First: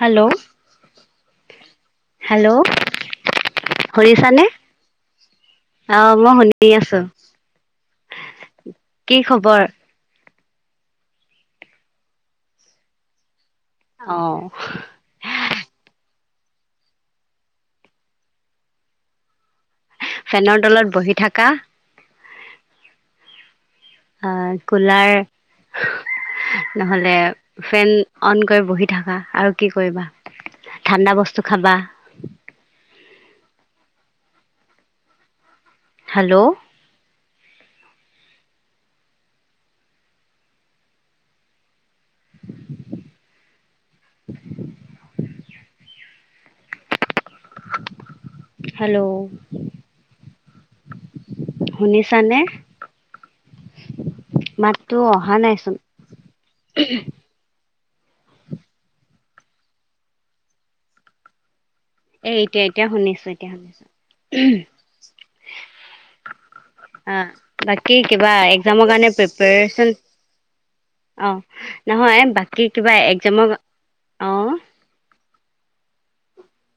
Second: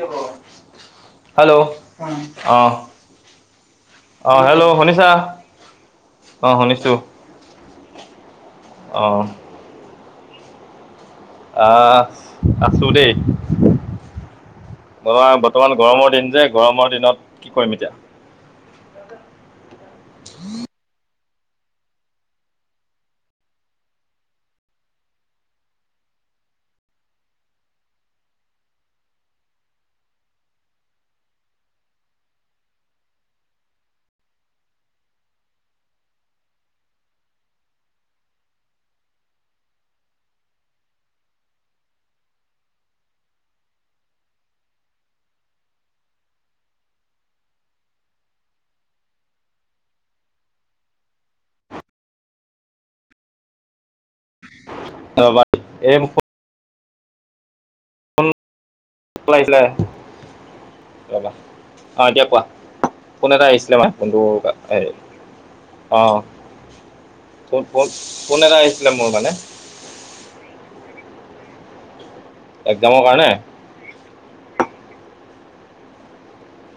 Hello hello অ শুৰিছা নে আহ মই অঁ শুনি শুনিছোঁ আছো অঁ কি খবৰ আহ আছো দেই অ ত বৰ্তমান গৰমৰ দিন যে গৰমৰ দিনত কি কৰিম এতিয়া ফেনৰ তলত বহি থকা অ কুলাৰ নহ'লে ফেন অন কৰি বহি থাকা আৰু কি কৰিবা ঠাণ্ডা বস্তু খাবা হেল্ল' হেল্ল' শুনিছানে মাত তটো অহা ৰ'বা নাইচোন [unintelligible] অ এতিয়া এ কোৱা এতিয়া শুনিছো কোন এটা এতিয়া আহিছিলে শুনিছো মই কোনটো আহ অ' বাকী কিবা একজামৰ আহিছিলে মোৰ কাৰণে মানে প্ৰিপেৰচন নহয় বাকী কিবা এক্সামৰ কাৰণে একজামৰ, অঁহ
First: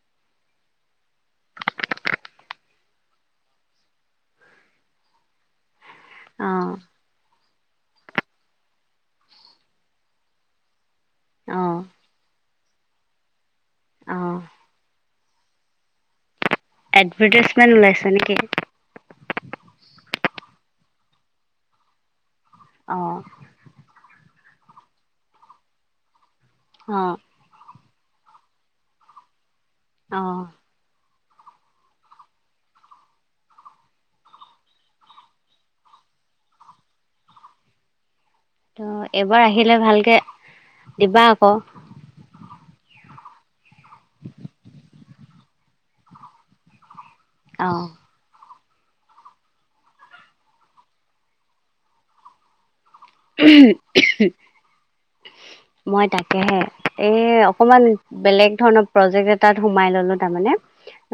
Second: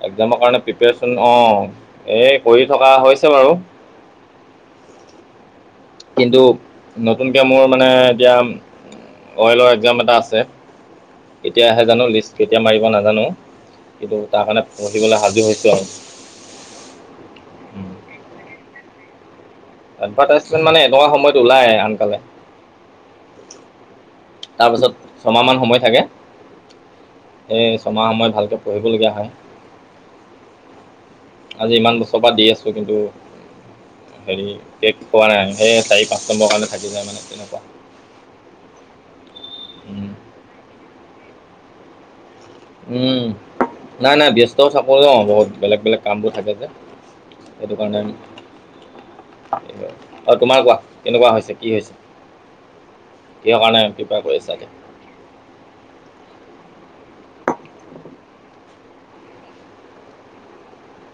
একজামৰ কাৰণে প্ৰিপৰেচন, অঁ এ কৰি থকা হৈছে বাৰু। [inaudible] কিন্তু অ নতুন গতিকে মোৰ মানে এতিয়া অয়েলৰ একজাম এটা আছে। অ কেতিয়া আহে জানো লিষ্ট কেতিয়া মাৰিব নাজানো, কিন্তু অ তাৰ কাৰণে পঢ়িবলৈ হা ৰেডী হৈছো আৰু এডভাৰটাইজমেন্ট ওলাইছে নেকি? এডভাৰটাইজমেন মানে এনেকুৱা সময়ত ওলাই আনকালে। অঁ তাৰপিছত ছমাহ মান সময় থাকে। অঁ সেই ছমাহ সময় ভালকৈ পঢ়িবলগীয়া হয়। অঁ আজি ইমান বছৰৰ পৰা দি আছো কিন্তু- হেৰি কে পোৱা নাই সেই চাৰি পাঁচ নম্বৰ কাৰণে থাকি যায় মানে তেনেকুৱা, অঁ এবাৰ আহিলে ভালকে দিবা আক। উম নাই নাই ব্যস্তও থাকো নহ বহুত বেলেগ বেলেগ কাম বোৰ থাকে যে। এটো অ', কাৰণে আৰু তোমাৰ কোৱা কেনেকুৱা হৈছে কি হৈছে- ক কাৰণে কৃপা কৰিছাগে? মই তাকেহে, এ অকমান বেলেগ ধৰণৰ প্ৰজেক্ট এটাত সোমাই ললো তাৰমানে,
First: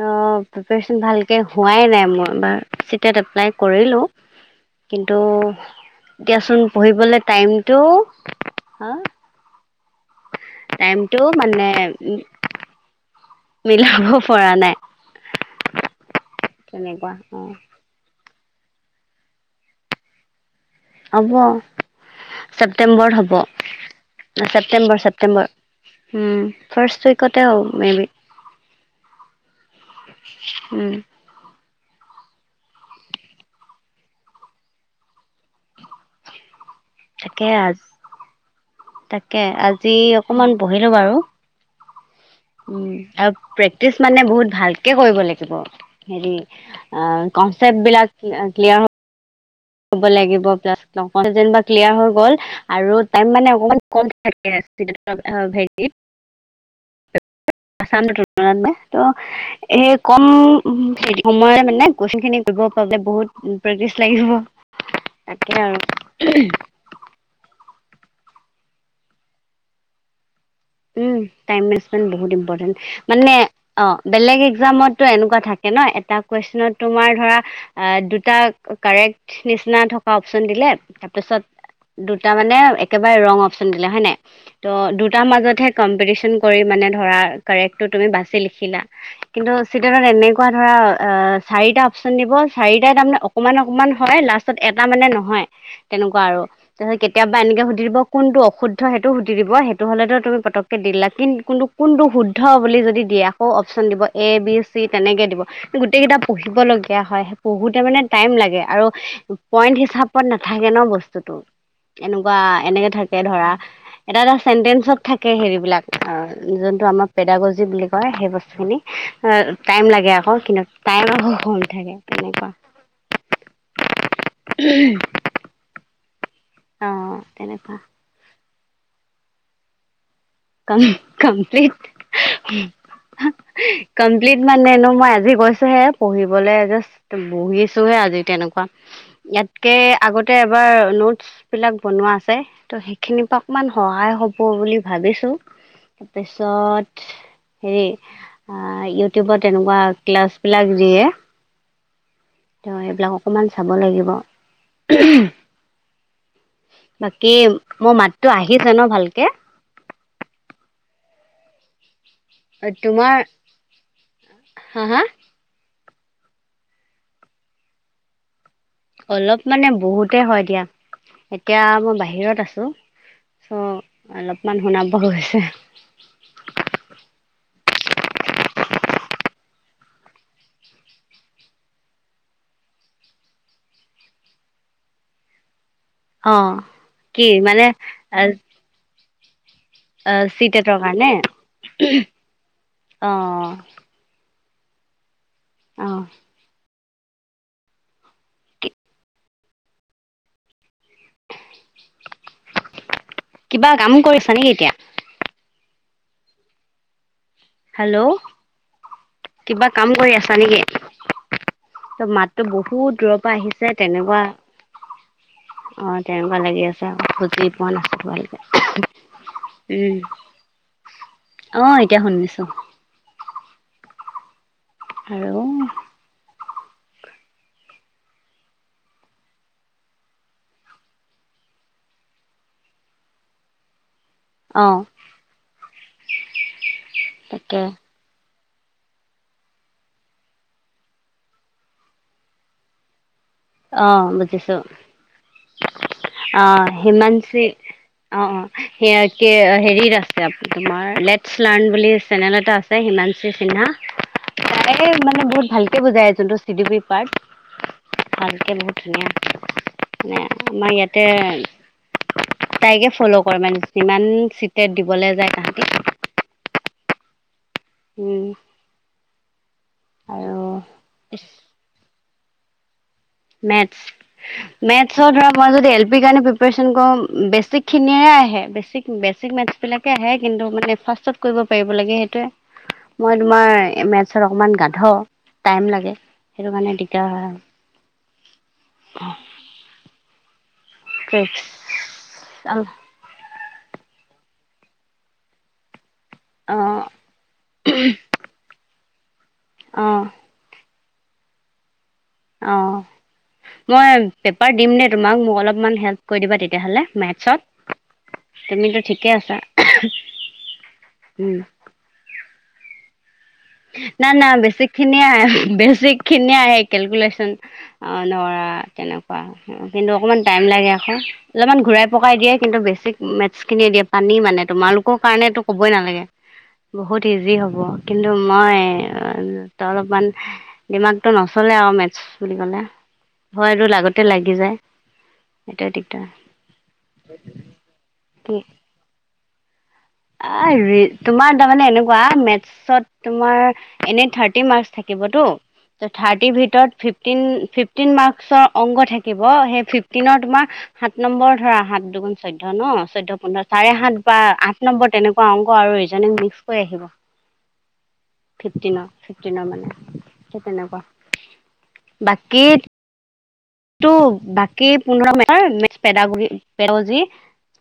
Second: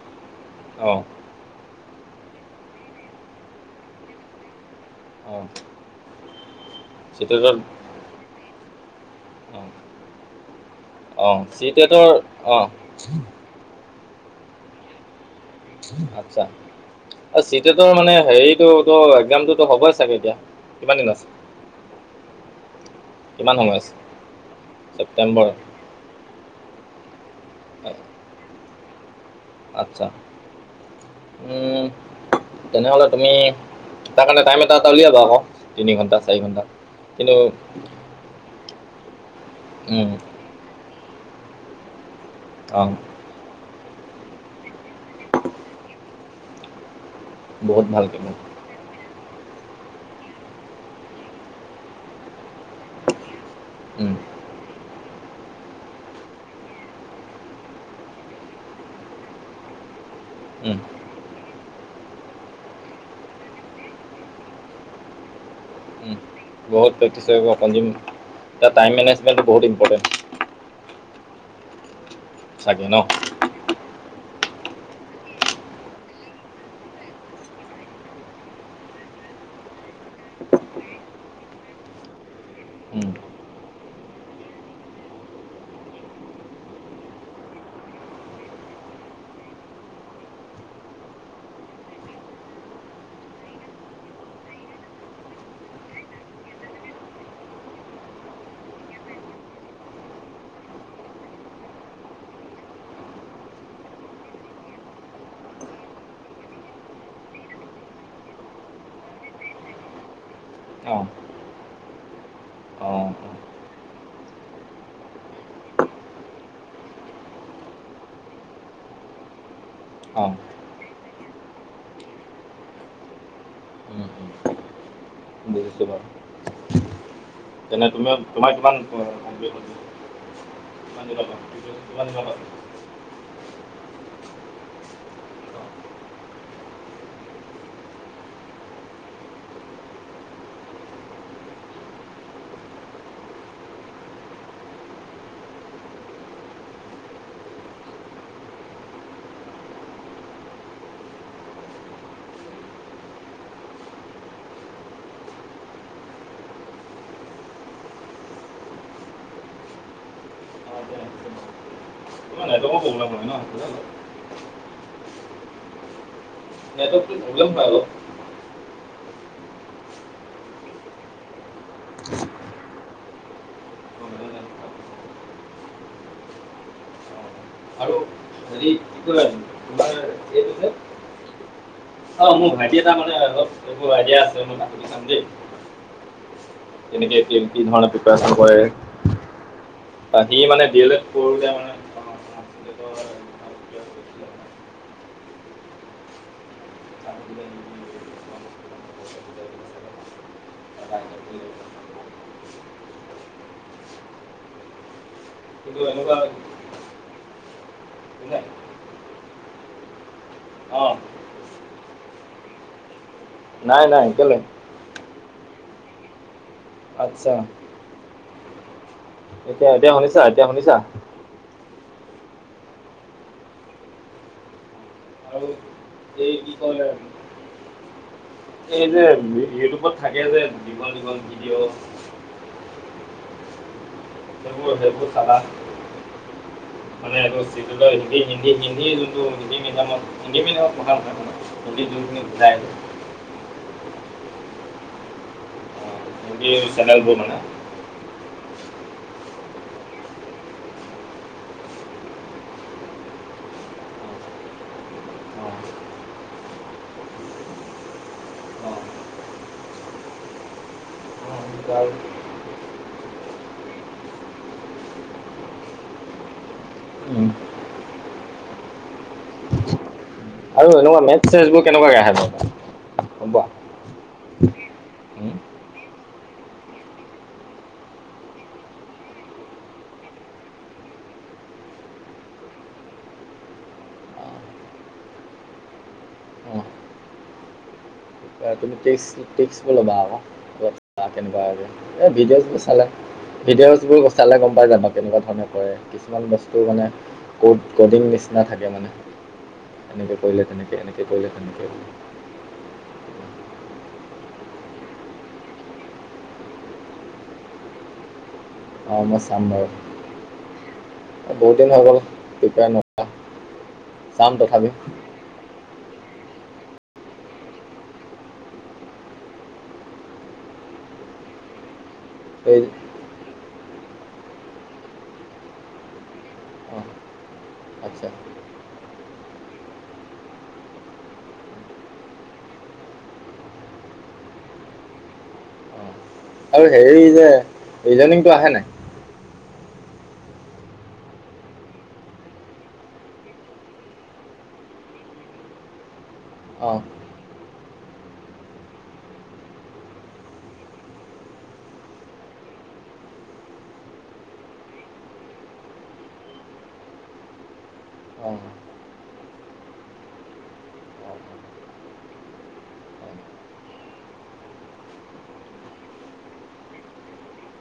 অঁ অঁ প্ৰিপাৰেচন ভালকে হোৱাই নাই মোৰ এইবাৰ চি টেট এপ্লাই কৰিলো। কিন্তু অঁ এতিয়াচোন পঢ়িবলৈ চিটেটত টাইমটো হা। অঁ টাইমটো অ' মানে চি টেটৰ অ ' লাভ পৰা নাই। আটছা তেনেকুৱা অ', চি টেটৰ মানে হেৰি টো ত একজামটো টো হ'বই চাগে এতিয়া। কিমান দিন আছে? হ'ব ছেপ্তেম্বৰ হ'ব। কিমান সময় আছে? ছেপটেম্বৰ ছেপ্টেম্বৰ ছেপটেম্বৰ ফাৰ্ষট উইকতে হ মে বি আচ্ছা উম। উম। তেনেহলে তুমি তাৰ কাৰণে টাইম এটা এটা উলিয়াবা আকৌ তিনি ঘন্টা চাৰি ঘন্টা। তাকে আ তাকে আজি উম, অকমান বহিলোঁ বাৰু। উম অ', আৰু প্ৰেক্টিচ মানে বহুত ভালকে কৰিব লাগিব হেৰি। কনচেপ্ট বহুত বিলাক ভালকে ক্লিয়াৰ হ হ'ব লাগিব প্লা যেন ক্লিয়াৰ হৈ গ'ল। আৰু টাইম মানে অকমান কম উম, থাকে চি টেটৰ হেৰিত। [inaudible] কম উম, সময়ে মানে কুয়েচন খিনি কৰিব পৰাকে বহুত প্ৰেক্টিচ লাগিব তাকে আৰু বহুত প্ৰেক্টিনি লাগিব, টাইম মেনেজমেণ্ট টো বহুত ইম্পটেণ্ট। উম টাইম মেজমেট বহুত ইম্পৰটেণ্ট চাগে ন? মানে অ' বেলেগ। একজামতো এনেকুৱা থাকে ন' এটা কুৱেশনত তোমাৰ ধৰা দুটা কাৰেক্ট। নিচিনা থকা অপশচন দিলে তাৰপিছত। দুটা মানে উম, একেবাৰে ৰং অপচন দিলে হয় নাই ত' দুটাৰ মাজত। কম্পিটিশন কৰি মানে ধৰা কৰেক্ট তুমি বাচি লিখিলা কিন্তু চিটত এনেকুৱা ধৰনেকে। ধৰা এ চাৰিটা অপচন দিব, চাৰিটাই তাৰমানে অকণমান অকণমান হয়, লাষ্টত এটা মানে নহয়। তেনেকুৱা আৰু তাছত কেতিয়াবা এনেকে সুধি দিব কোনটো অশুদ্ধ সেইটো সুধি দিব সেইটো হলেত' তুমি প পটককে দি দিলা কিন কোনটো কোনটো শুদ্ধ বুলি যদি দিয়ে আকৌ অপশ্যন দিব এ, বি, চি তেনেকে দিব। গোটেই কেইটা পঢ়িব লগীয়া হয়, পঢ়োতে মানে টাইম লাগে আৰু পইন্ট হিচাপত নাথা ন' অ', বস্তুতো, এনেকুৱা এনেকে অ', থাকে ধৰা, এটা এটা চেন্তেন্সত থা কে হেৰিবিলাক অ, যোনটো আমাৰ পেদাগজি বুলি কয়, সেই বস্তুখিনি অ টাইম লাগে অ', অ', আকৌ, কিন্তু টাইম আকৌ কম থাকে তেনেকুৱা। উম, উম, উ বুজিছোঁ বাৰু। অ'। তেনে তুমি তোমাৰ কিমান অ, কমপ্লিট [inaudible] ক, কিমান দিনৰ কমপ্লিট পৰা কিমান দিনৰ পৰা কমপ্লিট মানেনো মই আজি গৈছোঁহে, পঢ়িবলৈ যষ্ট বহিছোঁহে আজি তেনেক ইয়াতকে আগতে এবাৰ নোটচ বিলাক বনোৱা আছে ত' সেইখিনিৰ পৰা ইমান সহায় হ'ব বুলি ভাবিছোঁ। তাৰপিছত হেৰি, অ, ইউটিউবত তেনেকুৱা ক্লাছ বিলাক দিয়ে। ত' এইবিলাক অকণমান চাব লাগিব। বাকী মোৰ মাততো আহিছে ন' ভালকে? [inaudible] তোমাৰ [inaudible] হা হা? হ'লেও ভাল অ'। অলপ মানে বহুতে হয় দিয়া, এতিয়া মই বাহিৰত আছোঁ। চ' অলপমান শুনা বহু হৈছে। অ তোমাৰ অ', মোৰ ভাইটি এটা মানে অলপ এইবোৰ আইডিয়া আছে, মই সুধি চাম দেই। অ এনেকে কি, কি ধৰণে প্ৰিপেৰেচন কৰে। বা অহ, সি চিত এ মানে তৰ ডি এল এড কাৰণে? কৰোঁতে মানে অ'। অহ। কিবা কাম কৰিছা নেকি এতিয়া? কিন্তু এনেকুৱা হেল্ল' কোনে কিবা কাম কৰি আছা নেকি? অঁ ত' মাততো বহুত দূৰৰ পৰা আহিছে নাই নাই তেনেকুৱা। কেলে অ', তেনেকুৱা লাগি আছে, আ আচ্ছা বুজি পোৱা নাছিলোঁ ভালকে। এতিয়া এতিয়া শুনিছা এতিয়া শুনিছা? অ এতিয়া শুনিছোঁ। আৰু এই কি কয় এই যে ইউটিউবত থাকে যে, দীঘল দীঘল ভিডিঅ'। অ সেইবোৰ সেইবোৰ চাবা, মানে এইবোৰ [inaudible] তাকে হিন্দী যোনটো হিন্দী মিডিয়ামত হিন্দী মিডিয়ামত পঢ়া [inaudible] হিন্দী যোনখিনি বুজাই অ', বুজিছোঁ অঁ, হিন্দী অ'। চেনেলবোৰ মানে হিমানছি, অ', অ'। হে এতিয়া হেৰিত আছে আপ-তোমাৰ লেটছ নান বুলি চেনেল এটা আছে। হিমানছি হা, তাই মানে বহুত অঁ, ভালকে বুজায় যোনটো চি ডি বি পাৰ্ট। ভালকে বহুত অঁ, ধুনীয়াকে, মানে আমাৰ ইয়াতে অঁ, এনেকুৱা তাইকে ফ'ল' কৰে মানে, যিমান চিটেট দিবলৈ যায় তাহাঁতি। উম। আৰু এনেকুৱা মেথ চেছবোৰ কেনেকুৱা [unintelligible] মেথছ। মেথছৰ ধৰা মই যদি এল পিৰ কাৰণে প্ৰিপাৰেচন কৰো উম, বেছিক খিনিয়ে আহে বেছিক বে বেছিক মেথছ বিলাকে আহে, কিন্তু মানে ফাৰ্ষ্টত কৰিব পাৰিব লাগে সেইটোৱে। মই তোমাৰ এ, মেথছ অকমান পোৱা গাধ। টাইম লাগে, সেইটো কাৰণে দিকদাৰ হয় আৰু। তুমি তেইছ, তেইছ চাবলৈ বা আকৌ, [unintelligible] ট্ৰিক্স কেনেকুৱা হ'ব। এ, বিদেশবোৰ অঁ চালে ভিডিঅ'ছবোৰ চালে গম পাই যাবা, কেনেকুৱা ধৰণে কৰে কি কিছুমান বস্তু অঁ মানে, ক'ড কডিং নিচিনা থাকে মানে। অঁ এনেকে কৰিলে তেনেকে, এনেকে কৰিলে তেনেকে। অঁ মই পেপাৰ দিম দেই তোমাক মোক অলপ হেল্প কৰি দিবা তেতিয়া হ'লে মেটচত। তুমিতো অঁ ঠিকে মই আছা। চাম বাৰু [unintelligible] এই উম। বহুত দিন হৈ গ'ল প্ৰিপেয়াৰ ন না না চাম তথাপি বেছিক খিনিয়ে আ বেচ চিক খিনিয়ে আহে কেলকুলেশ্যন অঁ ধৰা তেনেকুৱা কিন্তু অকণমান টাইম লাগে আ অলমান ঘূৰাই পকাই দিয়ে, কিন্তু এই বেছিক মেট খিনি দিয়ে পানী মানে। তোমালোকৰ কাৰণে তো ক'বই নালাগে অঁ বহুত ইজি হ'ব কিন্ ত্ত আচ্ছা মই অ' ত অলপমান দিমাগতটো নচ'লে আও মেথছ বুলি ক'লে। ভয়টো লাগোতে লাগি যায়। সেইটোৱে দিগ অঁ আৰু হেৰি যে ৰিজনিংটো কি আহে নাই? আ ৰি তোমাৰ তামানে এনেকুৱা মেথছত তোমাৰ এনে থাৰ্টি মাৰ্ক্স থাকি ব টো। ত থাৰ্টিৰ ভিতৰত অঁ ফিফটিন, ফিফটিন মাৰ্কচৰ অংক থাকিব সেই ফিফটিনৰ তোমাৰ সাত নম্বৰ ধৰা সাত দুগুন চৈধ্য ন চৈধ্য পোন্ধৰ চাৰে সাত বা আঠ নম্বৰ তেনেকুৱা অংক আৰু ৰিজিনিং মিক্স কৈ আহিব। অঁ অঁ ফিফটিনৰ ফিফটিনৰ মানে সেই তেনেকুৱা। অঁ বাকী টো বাকী পোন্ধৰ number maths pedagogy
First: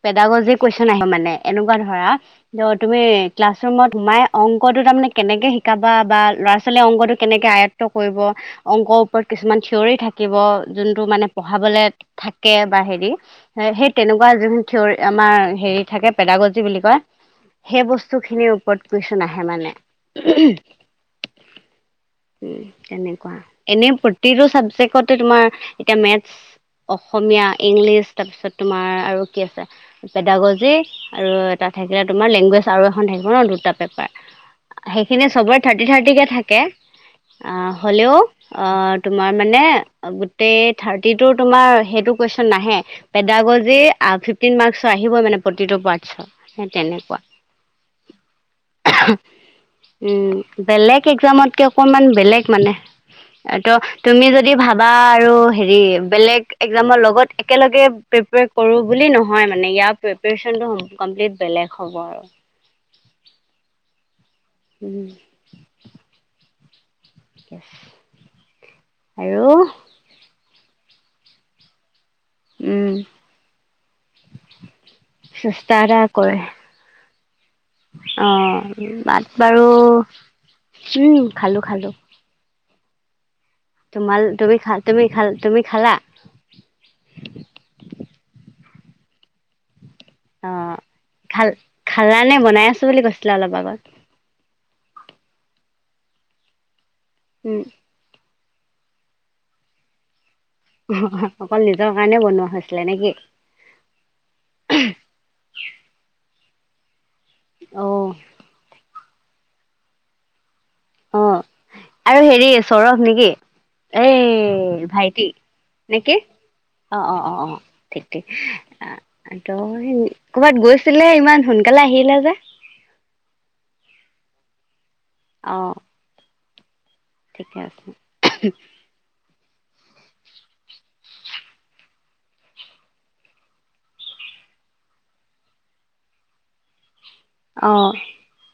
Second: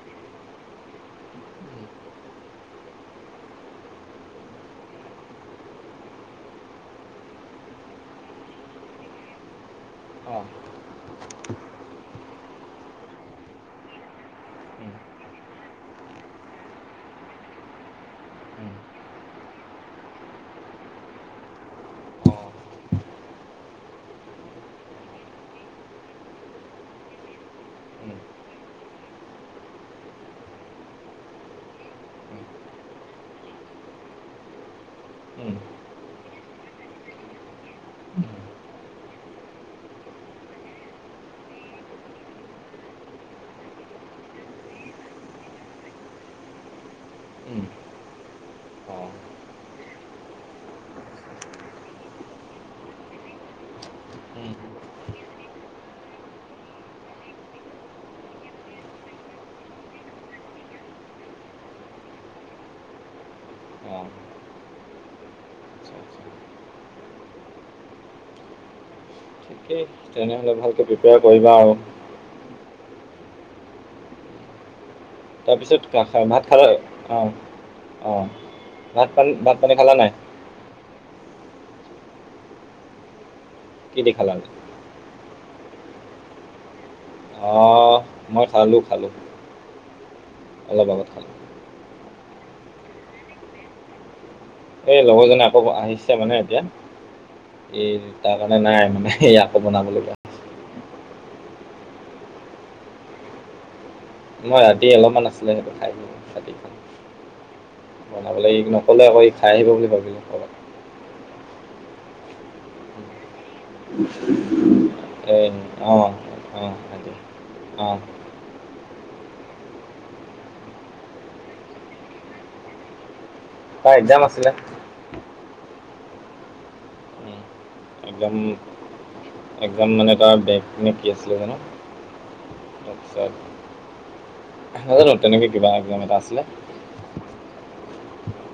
pedagogy question আহিব মানে এনেকুৱা ধৰা, ত' তুমি ক্লাছ ৰুমত সোমাই অংকটো তাৰ মানে কেনেকে শিকাবা বা ল'ৰা ছোৱালীয়ে অংকতটো কেনেকে আয়ত্ব কৰিব, অংক ওপৰত কিছুমান থিয় থিয়ৰি থাকিব। অঁ অঁ যোনটো মানে পঢ়া বলে থাকে বা হেৰি সেই তেনেকুৱা যোন থিয়ৰি আমাৰ হে হেৰি থাকে পেদাগজি বুলি কয়। সেই বস্তু খিনিৰ ওপৰত কোৱেশ্যন আহে মানে। উম, তেনেকুৱা এনে প্ৰতিটো চাবজেক্টতে তোমাৰ এতিয়া মেথ্ৰছ অসমীয়া, ইংলিছ তাৰপিছত তোমাৰ আৰু কি আছে পেদাগজী আৰু তাত থাকিলে তোমাৰ লেংগুৱেজ আৰু এখন থাকিব ন দুটা পেপাৰ। সেইখিনি চবৰে থ্ৰাৰ্টি থ্ৰাৰ্টিকে থাকে। আহ হ'লেও আহ তোমাৰ মানে গোট গোটেই থ্ৰাটিটো তোমাৰ সেইটো কুৱেশ্যন নাহে পেডাগজি ফিফটিন মাৰ্ক্সৰ আহিব মানে প্ৰতিটো পাৰটশ্ব সেই তেনেকুৱা। উম। [unintelligible] উম, বেলেগ এক্সামতকৈ অকনমান বেলেগ মানে এইটো তুমি যদি ভাবা আৰু হেৰি বেলেগ এক্সামৰ লগত একেলগে প্ৰিপেয়াৰ কৰোঁ বুলি নহয় মানে ইয়াৰ প্ৰিপেয়াৰচন তোৰ কম্পিলিট বেলেগ হ'ব আৰু অ' উম। আচ্ছা ক'ৰ আৰু ঠিকেই তেনেহ'লে ভালকৈ প্ৰিপেয়াৰ কৰিবা আৰু উম। তাৰ চেষ্টা পিছত এটা খ কৰে ভাত খালা নাই? অঁ ভাত বাৰু খালা নাই উম খালো খালো কি দি তোমাল খালা তুমি তুমি তুমি খালা? অঁ মই খালোঁ খালোঁ। অ অলপ আগত খালোঁ খাল খালা নে বনাই আছো বুলি কৈছিলে অলপ আগত? এই লগৰ জনে আকৌ আহিছে মানে এতিয়া উম, এই তাৰ কাৰণে নাই মানে স আকৌ বনাবলগীয়া অকল নিজৰ কাৰণে বনোৱা হৈছিলে নেকি মই ৰাতি অলপমান আছিলে স খাই ৰা অঁ বনাবলৈ ই নকলে আকৌ ই খাই আহিব বুলি ভাবিলো অ আৰু হেৰি চৰস নেকি এই ভাইটি এই অ নেকি অ অ অ অ অ ঠিক ঠিক ত কৰ'বাত গৈছিলে ইমান সোনকালে আহিলে যে ত এক্জাম আছিলে অঁ ঠিকে আছে একদম একজাম মানে তাৰ বেগ মে কি আছিলে জানো তাৰপিছত নাজানো তেনেকে কিবা এক্জাম এটা আছিলে অ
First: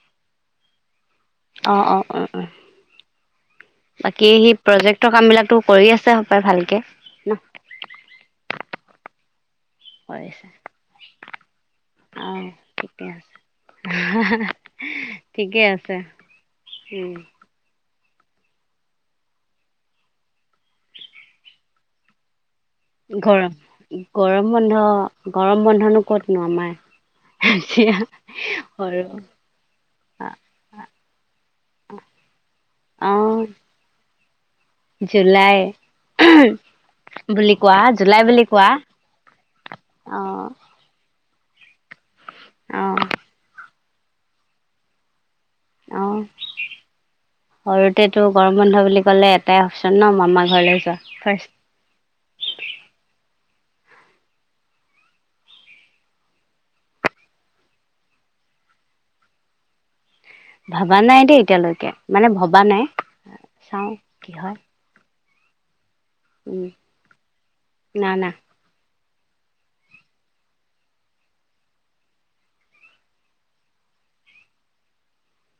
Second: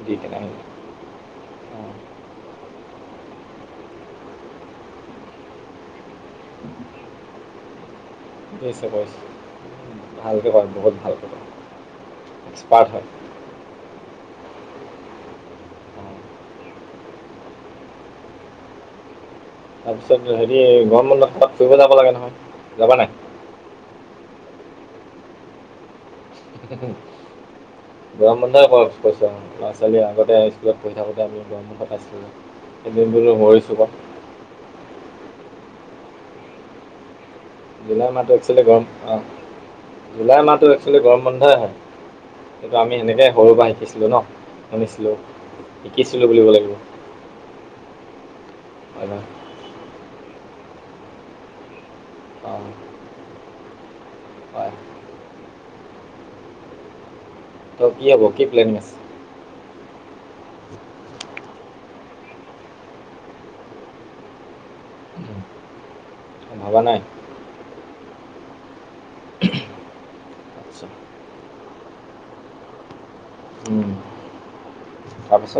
দি কে নে অঁ অঁ অঁ অ বাকী সি প্ৰজেক্টৰ কাম বিলাকো কৰি আছে সপায় ভালকে ন [unintelligible] কৰিছে ভালকৈ পমবহুত ভালকৈ পাম এক্সপাৰ্ট হয় ঠিকেই আছে অঁ উম তাৰপিছত হেৰি গৰম বন্ধ কবাত ফুৰিব যাব লাগে নহয় যাবা নাই গৰম গৰম বন্ধ গৰম বন্ধনো ক'তনো আমাৰ গৰম বন্ধা কৰা সৰু কৈছোঁ ল'ৰা ছোৱালী আগতে হাই স্কুলত পঢিশ থাকোঁতে আমি গৰম বন্ধ পাইছিলোঁ অ এদিন বুলি মছো ক জুলাই বুলি কোৱা জুলাই মাহটো বুলি একচলি কোৱা গৰম অ অ জুলাই মাহটো একচুৱেলি গৰম ব হয় হয় সেইটো অ আমি সেনেকেই সৰু পৰাৰা শিকিছিলোঁ ন শুনিছিলোঁ অ', শিকিছিলোঁ বুলিব লাগিব সৰুতেতো গৰম বন্ধ বুলি হয় নহয় ক'লে এটাই অপচন ন মামাৰ ঘৰলৈ যোৱা ফাৰ অ ত' কি হ'ব কি প্লেনিং আছে ভবা নাই দেই এতিয়ালৈকে মানে ভবা নাই চাও কি হয় উম ভবা নাই না না আচ্ছা তাৰপাছত